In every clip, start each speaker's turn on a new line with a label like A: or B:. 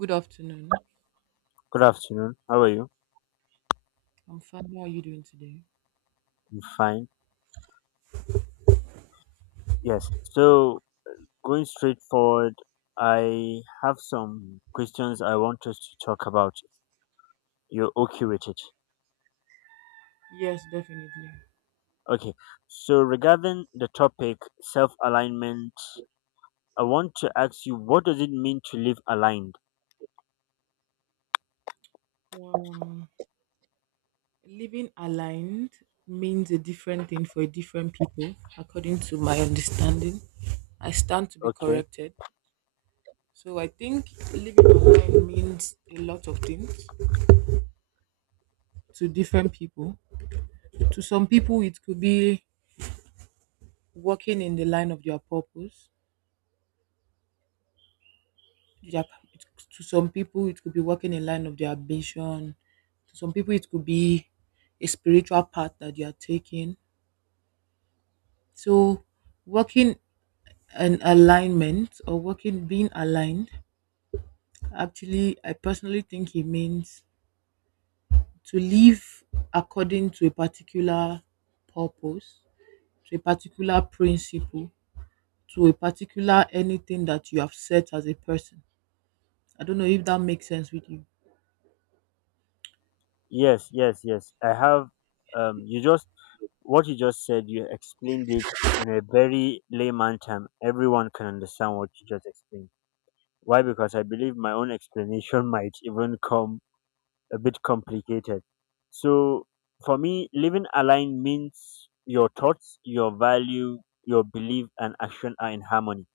A: Good afternoon.
B: Good afternoon. How are you?
A: I'm fine. How are you doing today?
B: I'm fine. Yes. So, going straight forward, I have some questions I want us to talk about. You're okay with it?
A: Yes, definitely.
B: Okay. So, regarding the topic self alignment, I want to ask you what does it mean to live aligned?
A: Um, Living aligned means a different thing for different people, according to my understanding. I stand to be
B: Okay.
A: corrected. So I think living aligned means a lot of things to different people. To some people, it could be working in the line of their purpose. to it, to some people it could be walking a line of their ambition. To some people it could be a spiritual path that you are taking. So working an alignment, or working being aligned, actually I personally think it means to live according to a particular purpose, to a particular principle, to a particular anything that you have set as a person. I don't know if that makes sense with you.
B: Yes, yes, yes. I have, you just, what you just said, you explained it in a very layman term. Everyone can understand what you just explained. Why? Because I believe my own explanation might even come a bit complicated. So for me, living aligned means your thoughts, your value, your belief, and action are in harmony.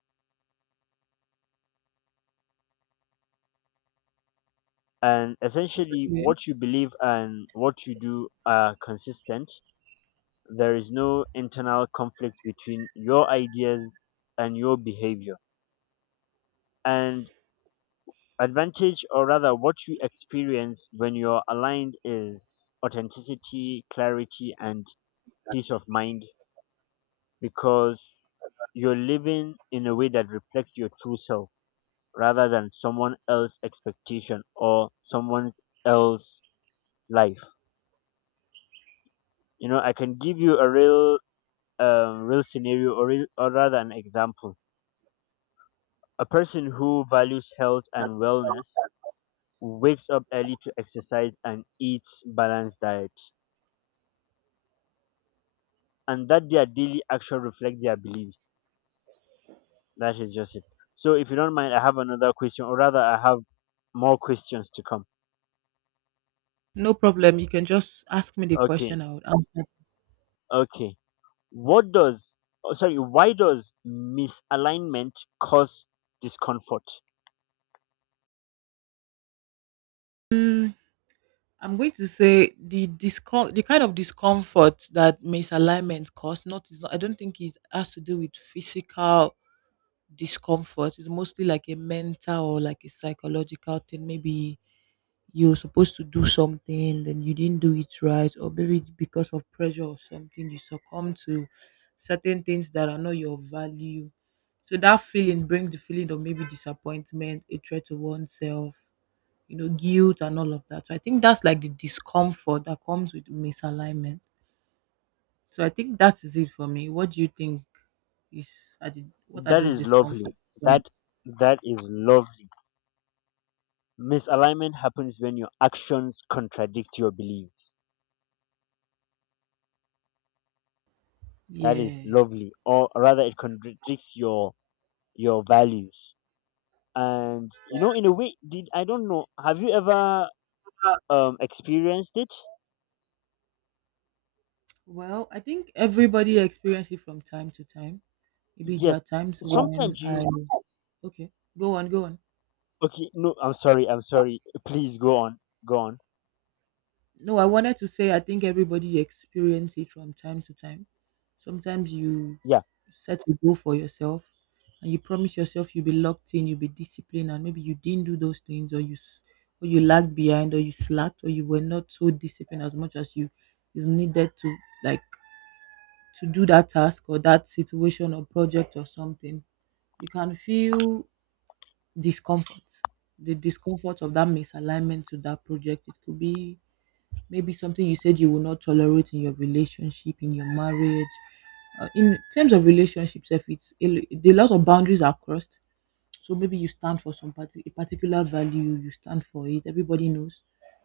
B: And essentially,
A: Okay.
B: what you believe and what you do are consistent. There is no internal conflicts between your ideas and your behavior. And advantage, or rather, what you experience when you're aligned is authenticity, clarity, and peace of mind because you're living in a way that reflects your true self rather than someone else's expectation or someone else's life. You know, I can give you a real scenario or rather an example. A person who values health and wellness wakes up early to exercise and eats balanced diet. And that their daily action reflects their beliefs. That is just it. So, if you don't mind, I have another question, or rather, I have more questions to come.
A: No problem. You can just ask me the
B: Okay,
A: question. I would answer.
B: okay. What does, oh, sorry, why does misalignment cause discomfort?
A: I'm going to say the kind of discomfort that misalignment cause. Not is not. I don't think it has to do with physical discomfort. It's mostly like a mental or like a psychological thing. Maybe you're supposed to do something, then you didn't do it right, or maybe it's because of pressure or something, you succumb to certain things that are not your value. So that feeling brings the feeling of maybe disappointment, a threat to oneself, you know, guilt and all of that. So I think that's like the discomfort that comes with misalignment. So I think that is it for me. What do you think what are
B: That
A: those
B: is lovely.
A: discomforts?
B: That that is lovely. Misalignment happens when your actions contradict your beliefs. That is
A: Yeah.
B: lovely, or rather, it contradicts your values. And you know, in a way, did I don't know. Have you ever experienced it?
A: Well, I think everybody experiences it from time to time. Maybe there are
B: Yes.
A: times when
B: Sometimes
A: I
B: you
A: okay, go on.
B: okay, no, I'm sorry. Please go on. Go on.
A: No, I wanted to say I think everybody experience it from time to time. Sometimes you
B: Yeah,
A: set a goal for yourself, and you promise yourself you'll be locked in, you'll be disciplined, and maybe you didn't do those things, or or you lagged behind, or you slacked, or you were not so disciplined as much as you is needed to, like, to do that task or that situation or project or something. You can feel discomfort. The discomfort of that misalignment to that project. It could be maybe something you said you will not tolerate in your relationship, in your marriage. In terms of relationships, if it's a lot of boundaries are crossed, so maybe you stand for some parti a particular value, you stand for it. Everybody knows,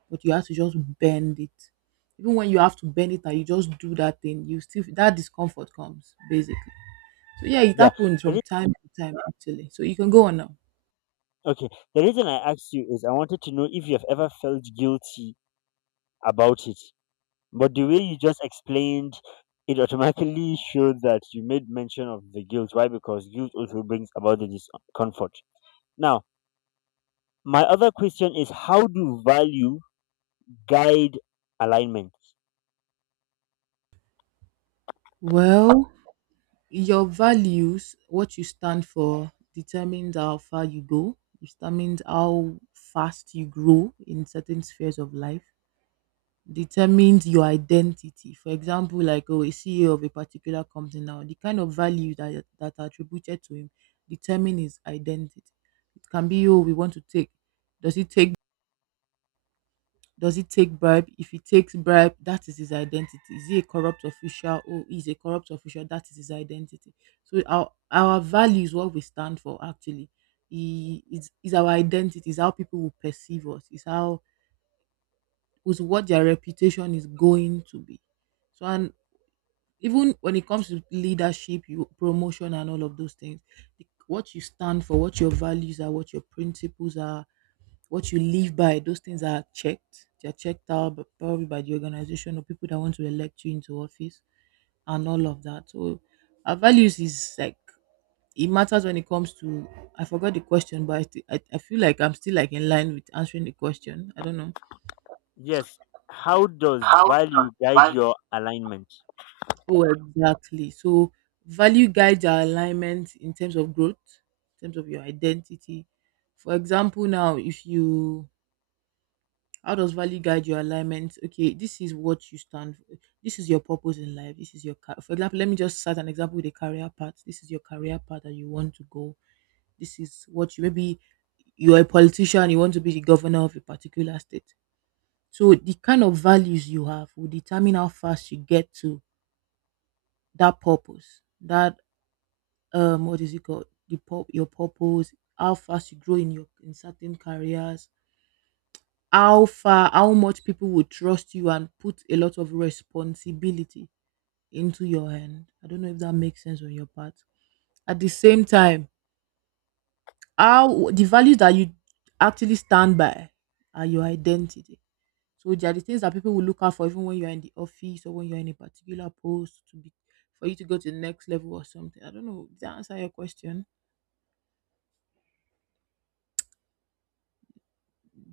A: but you have to just bend it. Even when you have to bend it and you just do that thing, you still that discomfort comes basically. So yeah, it
B: yeah.
A: happens
B: The
A: from
B: re-
A: time to time actually. So you can go on now.
B: okay. The reason I asked you is I wanted to know if you have ever felt guilty about it. But the way you just explained it automatically showed that you made mention of the guilt. Why? Because guilt also brings about the discomfort. Now, my other question is how do value guide alignment?
A: Well. Your values, what you stand for, determines how far you go, determines how fast you grow in certain spheres of life, determines your identity. For example, like oh, a CEO of a particular company now, the kind of value that that are attributed to him determine his identity. It can be oh, we want to take. Does he take does he take bribe? If he takes bribe, that is his identity. Is he a corrupt official? Oh, he's a corrupt official. That is his identity. So our values, what we stand for, actually, is our identity. Is how people will perceive us. Is how is what their reputation is going to be. So and even when it comes to leadership, you promotion, and all of those things, what you stand for, what your values are, what your principles are, what you live by, those things are checked. They're checked out, but probably by the organization or people that want to elect you into office and all of that. So our values is like it matters when it comes to. I forgot the question, but I feel like I'm still like in line with answering the question. I don't know.
B: Yes. How does
A: How does
B: value guide
A: value
B: your alignment?
A: oh, exactly. So value guides our alignment in terms of growth, in terms of your identity. For example, now if you how does value guide your alignment? Okay, this is what you stand for. This is your purpose in life. This is your car. For example, let me just start an example with a career path. This is your career path that you want to go. This is what you maybe you're a politician, you want to be the governor of a particular state. So the kind of values you have will determine how fast you get to that purpose. That what is it called? Your purpose, how fast you grow in your in certain careers, how far how much people would trust you and put a lot of responsibility into your hand. I don't know if that makes sense on your part. At the same time, how the values that you actually stand by are your identity. So there are the things that people will look out for even when you're in the office or when you're in a particular post to be for you to go to the next level or something. I don't know, did I answer your question?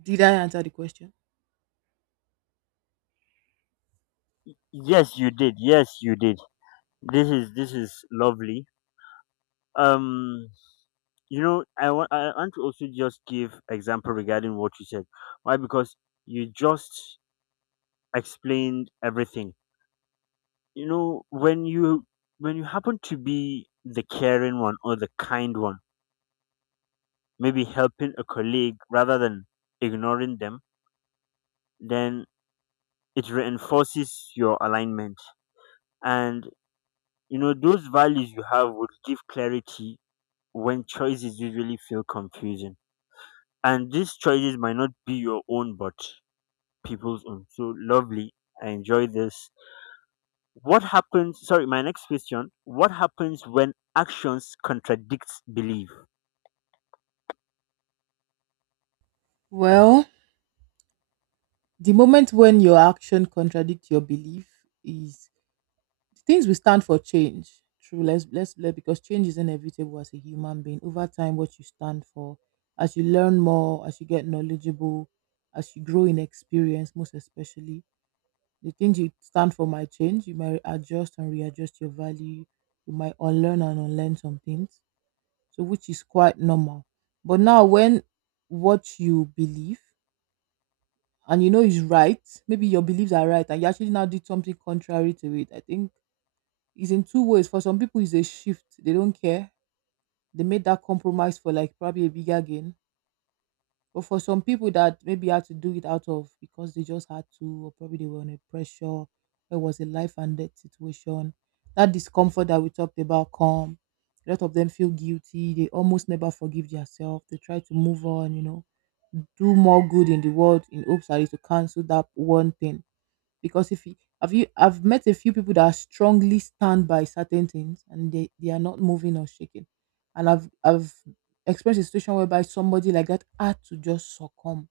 A: Did I answer the question?
B: Yes, you did. Yes, you did. This is lovely. Um, you know, I want to also just give example regarding what you said. Why? Because you just explained everything. You know, when you happen to be the caring one or the kind one, maybe helping a colleague rather than ignoring them, then it reinforces your alignment. And you know, those values you have would give clarity when choices usually feel confusing. And these choices might not be your own, but people's own. So lovely. I enjoy this. What happens? Sorry, my next question. What happens when actions contradicts belief?
A: Well, the moment when your action contradicts your belief is the things we stand for change. True, let because change is inevitable as a human being. Over time, what you stand for, as you learn more, as you get knowledgeable, as you grow in experience, most especially, the things you stand for might change. You might adjust and readjust your value. You might unlearn and unlearn some things. So which is quite normal. But now when what you believe and you know is right, maybe your beliefs are right and you actually now did something contrary to it. I think it's in two ways. For some people, it's a shift. They don't care. They made that compromise for like probably a bigger gain. But for some people that maybe had to do it out of because they just had to, or probably they were under pressure, it was a life and death situation. That discomfort that we talked about come. A lot of them feel guilty. They almost never forgive themselves. They try to move on, you know, do more good in the world in hopes that it to cancel that one thing because if you have you I've met a few people that strongly stand by certain things and they are not moving or shaking. And I've experienced a situation whereby somebody like that had to just succumb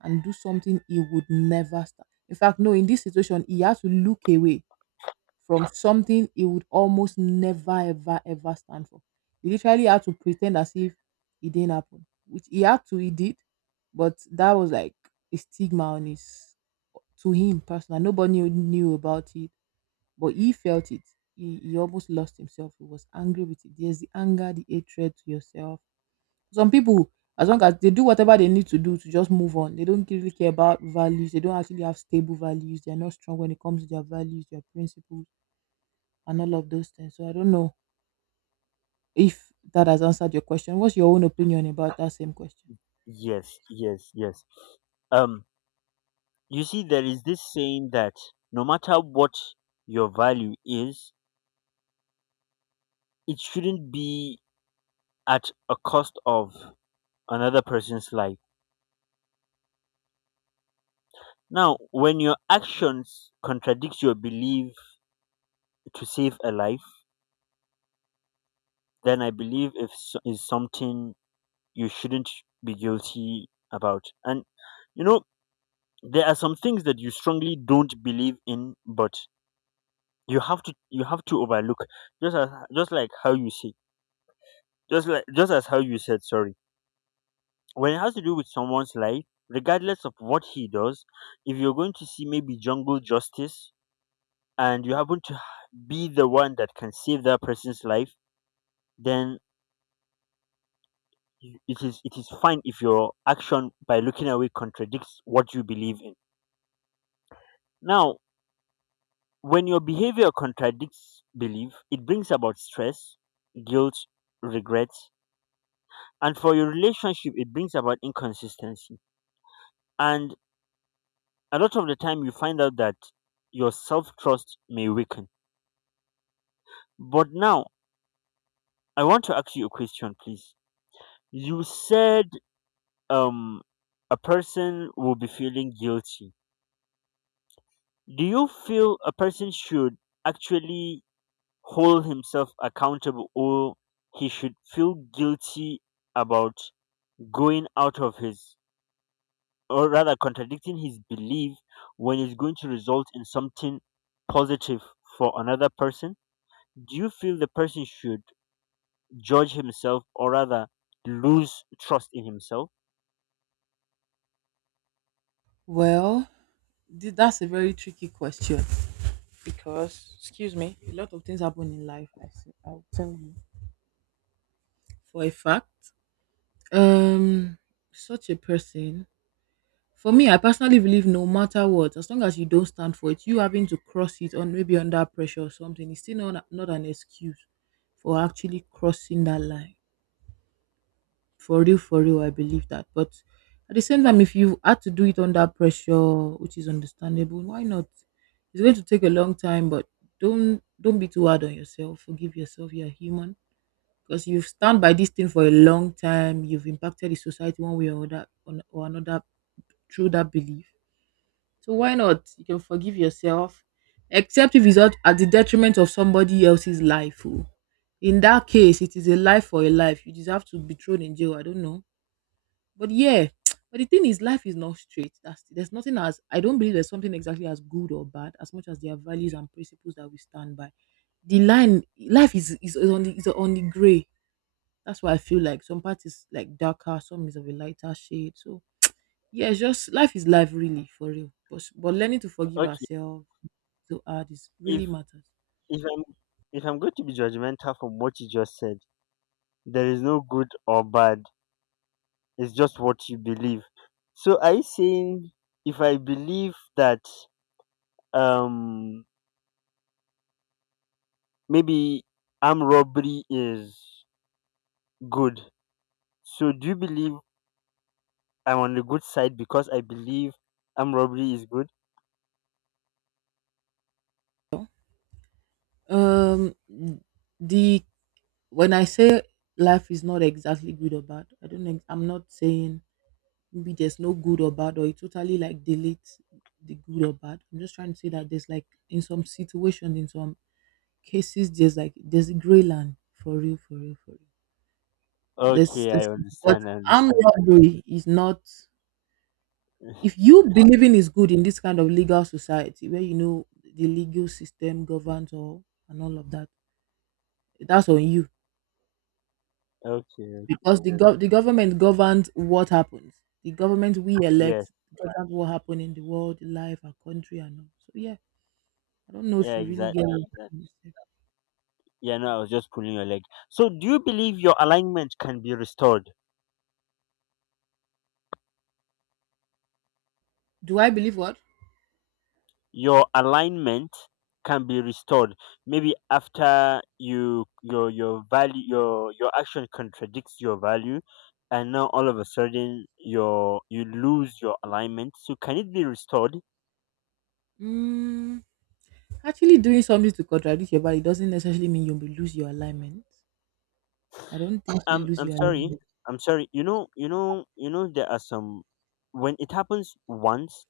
A: and do something he would never start. In fact, no, in this situation he had to look away from something he would almost never ever ever stand for. He literally had to pretend as if it didn't happen, which he had to, he did, but that was like a stigma on his to him personally. Knew about it, but he felt it. He almost lost himself. He was angry with it. There's the anger, the hatred to yourself. Some people, as long as they do whatever they need to do to just move on, they don't really care about values. They don't actually have stable values. They are not strong when it comes to their values, their principles and all of those things. So I don't know if that has answered your question. What's your own opinion about that same question?
B: Yes, yes, yes. Um, you see, there is this saying that no matter what your value is, it shouldn't be at a cost of another person's life. Now, when your actions contradict your belief to save a life, then I believe if s- is something you shouldn't be guilty about. And you know, there are some things that you strongly don't believe in, but you have to overlook. Just as just like how you say, just like just as how you said, sorry. When it has to do with someone's life, regardless of what he does, if you're going to see maybe jungle justice and you happen to be the one that can save that person's life, then it is fine if your action by looking away contradicts what you believe in. Now when your behavior contradicts belief it brings about stress, guilt, regrets, and for your relationship it brings about inconsistency, and a lot of the time you find out that your self-trust may weaken. But now I want to ask you a question, please. You said, um a person will be feeling guilty. Do you feel a person should actually hold himself accountable, or he should feel guilty about going out of his, or rather contradicting his belief, when it's going to result in something positive for another person? Do you feel the person should judge himself, or rather lose trust in himself?
A: Well, that's a very tricky question because, excuse me, a lot of things happen in life. I see, I'll tell you for a fact. Um, Such a person, for me, I personally believe no matter what, as long as you don't stand for it, you having to cross it on maybe under pressure or something, it's still not an excuse for actually crossing that line for real for real. I believe that, but at the same time if you had to do it under pressure, which is understandable, why not? It's going to take a long time, but don't be too hard on yourself. Forgive yourself, you're human, because you've stand by this thing for a long time, you've impacted the society one way or or another through that belief. So why not, you can forgive yourself, except if it's not at the detriment of somebody else's life oh. In that case it is a life for a life, you deserve to be thrown in jail. I don't know, but yeah, but the thing is, life is not straight. That's there's nothing as I don't believe there's something exactly as good or bad as much as there are values and principles that we stand by. The line life is on the gray. That's why I feel like some part is like darker, some is of a lighter shade. So yeah, it's just life is life really for real. But learning to forgive
B: Okay.
A: ourselves to add is
B: if
A: really matters.
B: if i'm if i'm going to be judgmental from what you just said, there is no good or bad, it's just what you believe. So are you saying if I believe that, um maybe, armed robbery is good, so do you believe I'm on the good side because I believe armed robbery is good?
A: Um, the When I say life is not exactly good or bad, I don't. I'm not saying maybe there's no good or bad or it totally like deletes the good or bad. I'm just trying to say that there's like in some situations, in some cases there's like there's a gray land for real for real for real. this,
B: Okay, I
A: this But
B: understand, I
A: armed
B: understand.
A: robbery is not. If you believing is good in this kind of legal society where you know the legal system governs all and all of that, that's on you.
B: Okay.
A: Because the government governs what happens. The government we
B: Yes.
A: elect governs what happen in the world life our country and all, so yeah, I don't know if
B: Yeah,
A: you really get
B: exactly,
A: what I'm
B: exactly.
A: trying to say.
B: Yeah, no, I was just pulling your leg. So do you believe your alignment can be restored?
A: Do I believe what?
B: Your alignment can be restored maybe after your action contradicts your value, and now all of a sudden you lose your alignment, so can it be restored?
A: Mm, Actually, doing something to contradict your body doesn't necessarily mean you will lose your alignment. I don't think you lose
B: I'm
A: your
B: sorry,
A: alignment.
B: I'm sorry. You know, there are some, when it happens once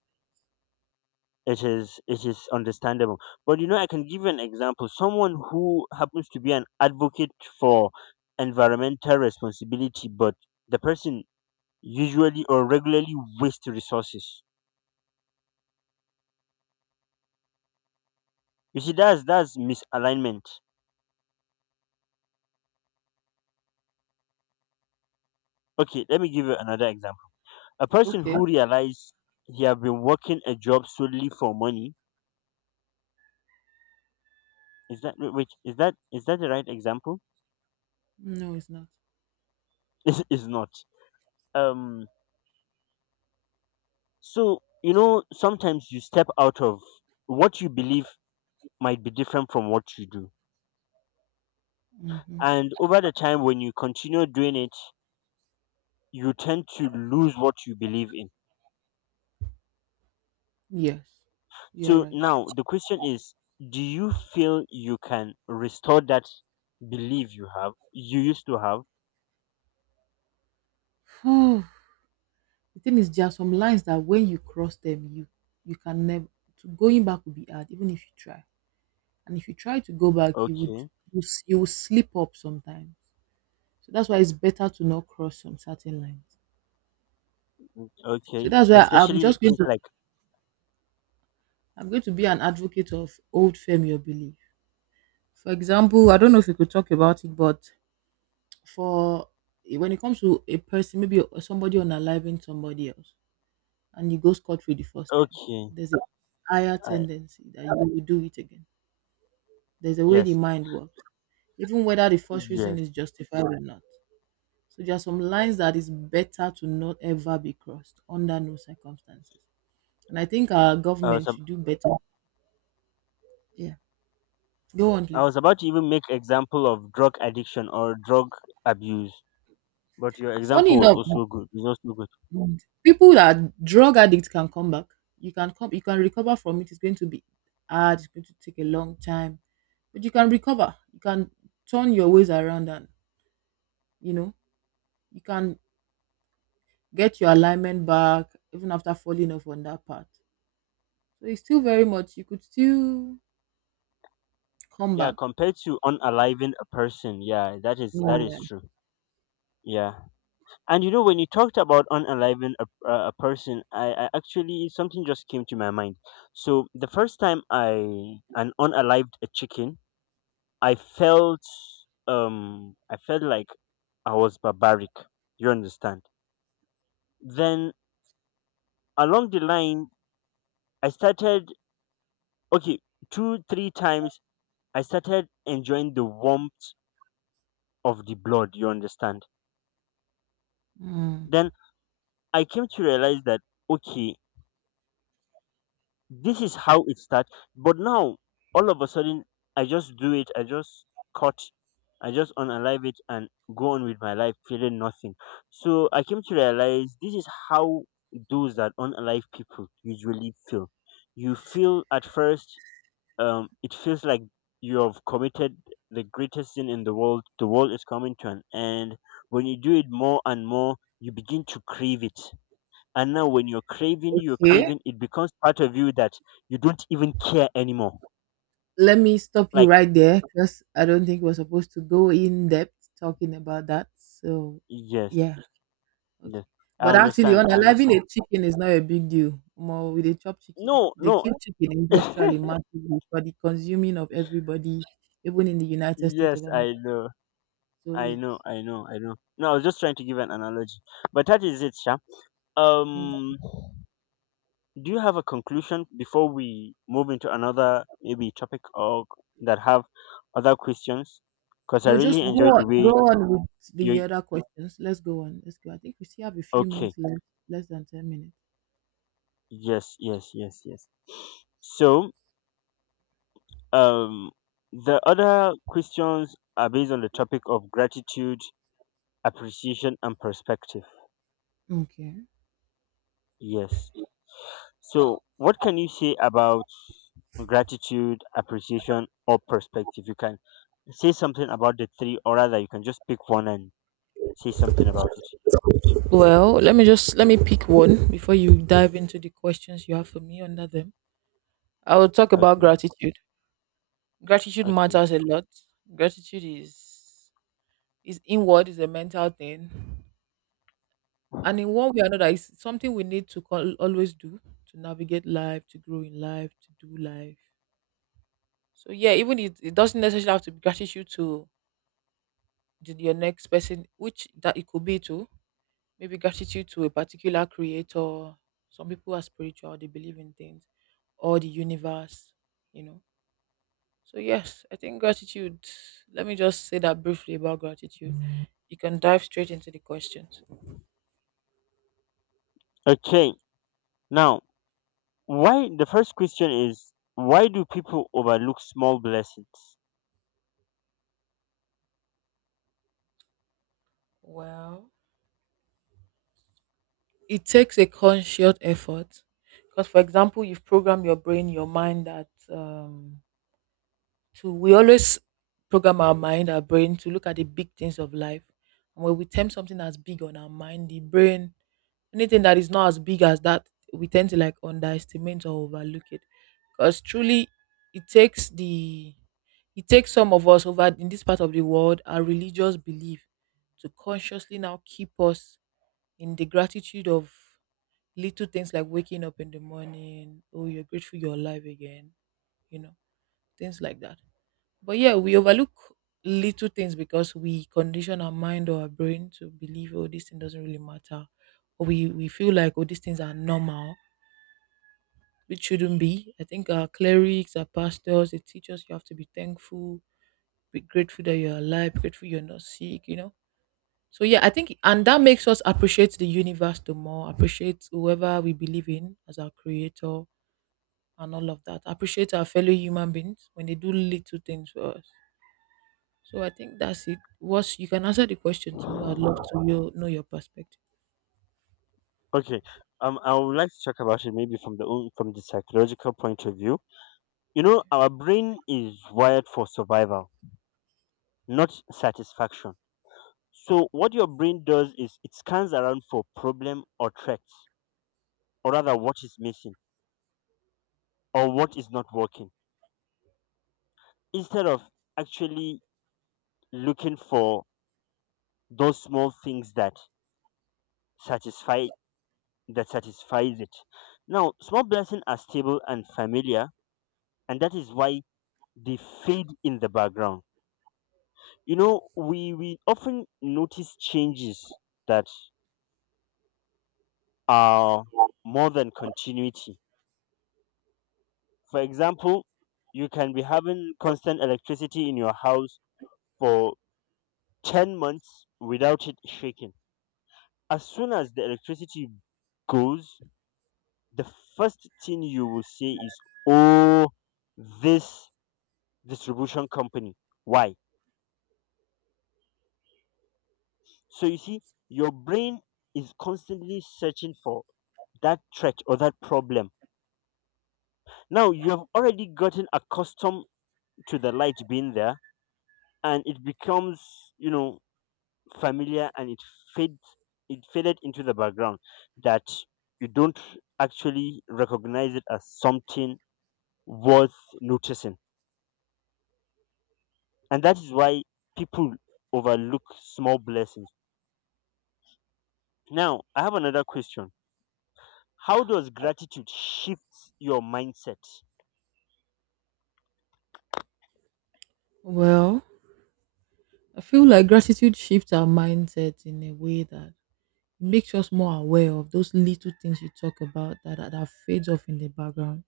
B: it is understandable, but I can give you an example. Someone who happens to be an advocate for environmental responsibility, but the person usually or regularly waste resources. You see, that's misalignment. Okay, let me give you another example. A person
A: Okay.
B: who realizes he have been working a job solely for money, is that, is that the right example?
A: No, it's not.
B: Is not. Um. So you know sometimes you step out of what you believe might be different from what you do,
A: Hmm.
B: and over the time when you continue doing it, you tend to lose what you believe in.
A: Yes, you're
B: So
A: right.
B: now the question is, do you feel you can restore that belief you have, you used to have?
A: Oh, the thing is, there are some lines that when you cross them, you can never. To going back would be hard, even if you try. And if you try to go back, you would
B: Okay,
A: you will slip up sometimes. So that's why it's better to not cross some certain lines.
B: mm,
A: So
B: okay,
A: that's why
B: especially the things like
A: I'm going to be an advocate of old failure belief. For example, I don't know if you could talk about it, but for when it comes to a person, maybe somebody unaliving somebody else, and you go scot free the first time,
B: okay,
A: there's a higher
B: I,
A: tendency that you will do it again. There's a way the
B: yes,
A: mind works, even whether the first reason
B: yes.
A: is justified or not. So there are some lines that is better to not ever be crossed under no circumstances. And I think our
B: I was
A: government
B: ab-
A: should do better. Yeah, go on,
B: I
A: please.
B: was about to even make example of drug addiction or drug abuse, but your
A: Funny
B: example was
A: enough,
B: also good. Is also good.
A: mm, people that are drug addicts can come back. You can recover from it. It's going to be hard, it's going to take a long time. But you can recover. You can turn your ways around and you know, you can get your alignment back even after falling off on that path. So it's still very much you could still come
B: Yeah,
A: back.
B: compared to unaliving a person, yeah, that is
A: Yeah.
B: true. Yeah. And you know, when you talked about unaliving a person, I actually something just came to my mind. So the first time I an unalived a chicken, I felt, like I was barbaric. You understand? Then along the line, I started, okay two three times. I started enjoying the warmth of the blood. You understand?
A: Mm.
B: Then I came to realize that, okay, this is how it starts. But now, all of a sudden, I just do it. I just cut. I just unalive it and go on with my life, feeling nothing. So I came to realize this is how those that unalive people usually feel. You feel at first, it feels like you have committed the greatest sin in the world. The world is coming to an end. When you do it more and more, you begin to crave it, and now when you're craving, you're
A: Okay.
B: craving, it becomes part of you that you don't even care anymore.
A: Let me stop you
B: Like,
A: right there because I don't think we're supposed to go in depth talking about that. So
B: yes,
A: yeah. Okay.
B: yes. I
A: But actually,
B: understand, I
A: unaliving
B: understand.
A: a chicken is not a big deal. More with a chop chicken.
B: No,
A: They
B: no.
A: kill chicken industrially massively for the consuming of everybody, even in the United States
B: Yes,
A: of
B: I
A: America.
B: know.
A: So
B: I know,
A: yes.
B: I know, I know. No, I was just trying to give an analogy. But that is it, Sha.
A: Mm.
B: Um do you have a conclusion before we move into another maybe topic, or that have other questions? Because I
A: No, just
B: really
A: go
B: enjoyed
A: on,
B: the
A: go
B: way
A: on with the
B: you
A: other questions. Let's go on. Let's go. I think we still have a few
B: okay.
A: minutes left, less than 10 minutes.
B: Yes, yes, yes, yes. So, Um, the other questions are based on the topic of gratitude, appreciation, and perspective.
A: Okay.
B: Yes. So, what can you say about gratitude, appreciation, or perspective? You can say something about the three, or rather, you can just pick one and say something about it.
A: Well, let me pick one before you dive into the questions you have for me under them. I will talk about
B: Okay.
A: gratitude. Gratitude
B: Okay.
A: matters a lot. Gratitude is inward is a mental thing, and in one way or another it's something we need to call, always do, to navigate life, to grow in life, to do life. So yeah, even it, it doesn't necessarily have to be gratitude to your next person, which that it could be to maybe gratitude to a particular creator. Some people are spiritual, they believe in things or the universe, you know so yes, I think gratitude, let me just say that briefly about gratitude, you can dive straight into the questions.
B: Okay. Now, why the first question is, why do people overlook small blessings?
A: Well, it takes a conscious effort because for example, you've programmed your brain your mind that to we always program our mind our brain to look at the big things of life. And when we tempt something as big on our mind the brain, anything that is not as big as that, we tend to like underestimate or overlook it. Because truly it takes the it takes some of us over in this part of the world our religious belief to consciously now keep us in the gratitude of little things like waking up in the morning, oh you're grateful you're alive again, you know things like that. But yeah, we overlook little things because we condition our mind or our brain to believe, oh this thing doesn't really matter, or we feel like oh these things are normal, which shouldn't be. I think our clerics our pastors, they teach us you have to be thankful, be grateful that you're alive, grateful you're not sick, so yeah, I think and that makes us appreciate the universe the more, appreciate whoever we believe in as our creator and all of that. Appreciate our fellow human beings when they do little things for us. So I think that's it. What's you can answer the question too. I'd love to know your perspective.
B: Okay. I would like to talk about it maybe from from the psychological point of view. You know,
A: Okay.
B: our brain is wired for survival, not satisfaction. So what your brain does is it scans around for problem or threats, or rather what is missing or what is not working, instead of actually looking for those small things that satisfy that satisfies it. Now, small blessings are stable and familiar, and that is why they fade in the background. You know, we often notice changes that are more than continuity. For example, you can be having constant electricity in your house for 10 months without it shaking. As soon as the electricity goes, the first thing you will say is, oh, this distribution company, why? So you see, your brain is constantly searching for that threat or that problem. Now you have already gotten accustomed to the light being there, and it becomes, you know, familiar, and fades it faded into the background, that you don't actually recognize it as something worth noticing. And that is why people overlook small blessings. Now, I have another question. How does gratitude shift your mindset?
A: Well, I feel like gratitude shifts our mindset in a way that makes us more aware of those little things you talk about that that fades off in the background.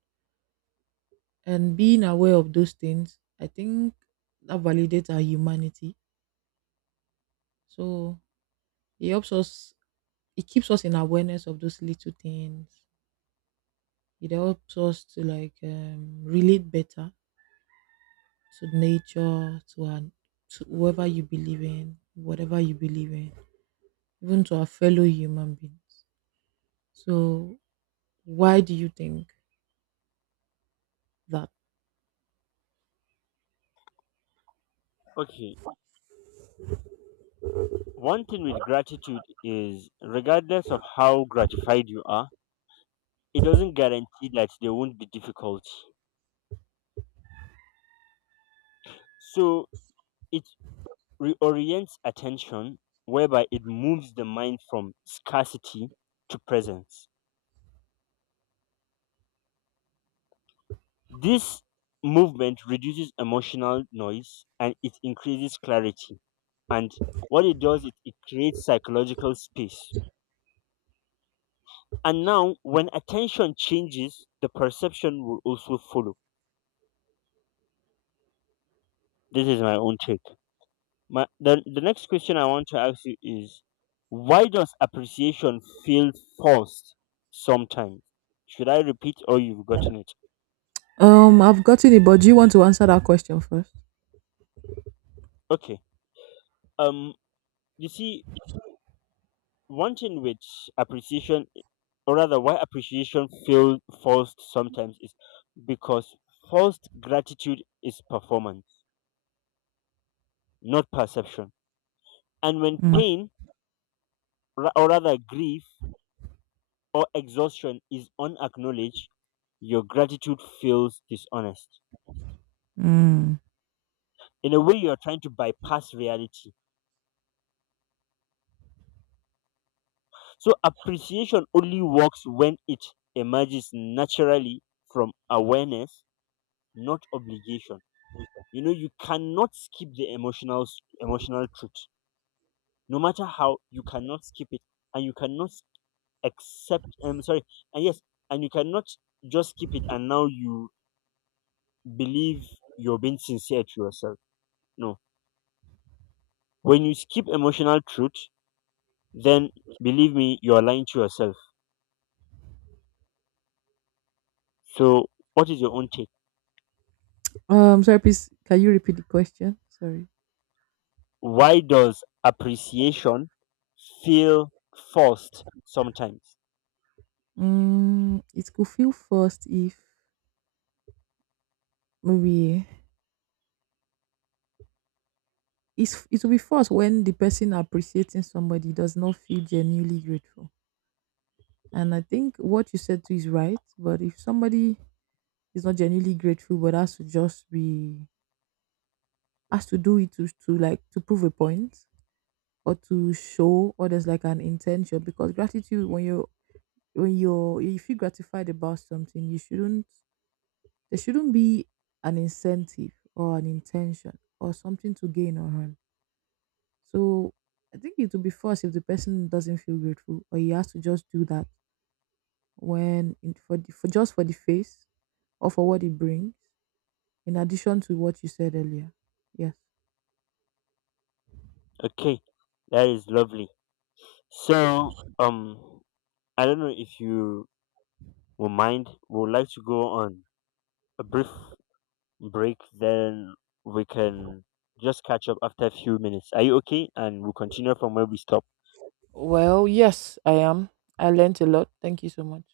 A: And being aware of those things, I think that validates our humanity. So it helps us, it keeps us in awareness of those little things. It helps us to like relate better to nature, to whoever you believe in, whatever you believe in, even to our fellow human beings. So, why do you think that?
B: Okay, one thing with gratitude is, regardless of how gratified you are, it doesn't guarantee that there won't be difficulty. So it reorients attention, whereby it moves the mind from scarcity to presence. This movement reduces emotional noise and it increases clarity. And what it does is it creates psychological space. And now, when attention changes, the perception will also follow. This is my own take. The next question I want to ask you is, why does appreciation feel forced sometimes? Should I repeat or you've gotten it?
A: I've gotten it, but do you want to answer that question first?
B: Okay. Um you see, one thing with appreciation, or rather why appreciation feels forced sometimes, is because forced gratitude is performance, not perception. And when
A: Mm.
B: pain, ra- or rather grief or exhaustion is unacknowledged, your gratitude feels dishonest,
A: Mm.
B: in a way you're trying to bypass reality. So appreciation only works when it emerges naturally from awareness, not obligation. You know, you cannot skip the emotional truth. No matter how, you cannot skip it. And you cannot accept I'm sorry and yes, and you cannot just skip it and now you believe you're being sincere to yourself. No, when you skip emotional truth, then, believe me, you're lying to yourself. So, what is your own take?
A: Sorry, please, can you repeat the question? Sorry.
B: Why does appreciation feel forced sometimes?
A: Mm, it could feel forced if maybe it will be forced when the person appreciating somebody does not feel genuinely grateful. And I think what you said too is right. But if somebody is not genuinely grateful, but has to do it to like to prove a point or to show, or there's like an intention. Because gratitude when you're if you're gratified about something, you shouldn't, there shouldn't be an incentive or an intention or something to gain or harm. So I think it will be first if the person doesn't feel grateful or he has to just do that when for, for just for the face or for what it brings, in addition to what you said earlier. Yes.
B: Okay, that is lovely. So, um, I don't know if you will mind. Would like to go on a brief break, then we can just catch up after a few minutes. Are you okay? And we'll continue from where we stopped.
A: Well, yes, I am. I learnt a lot. Thank you so much.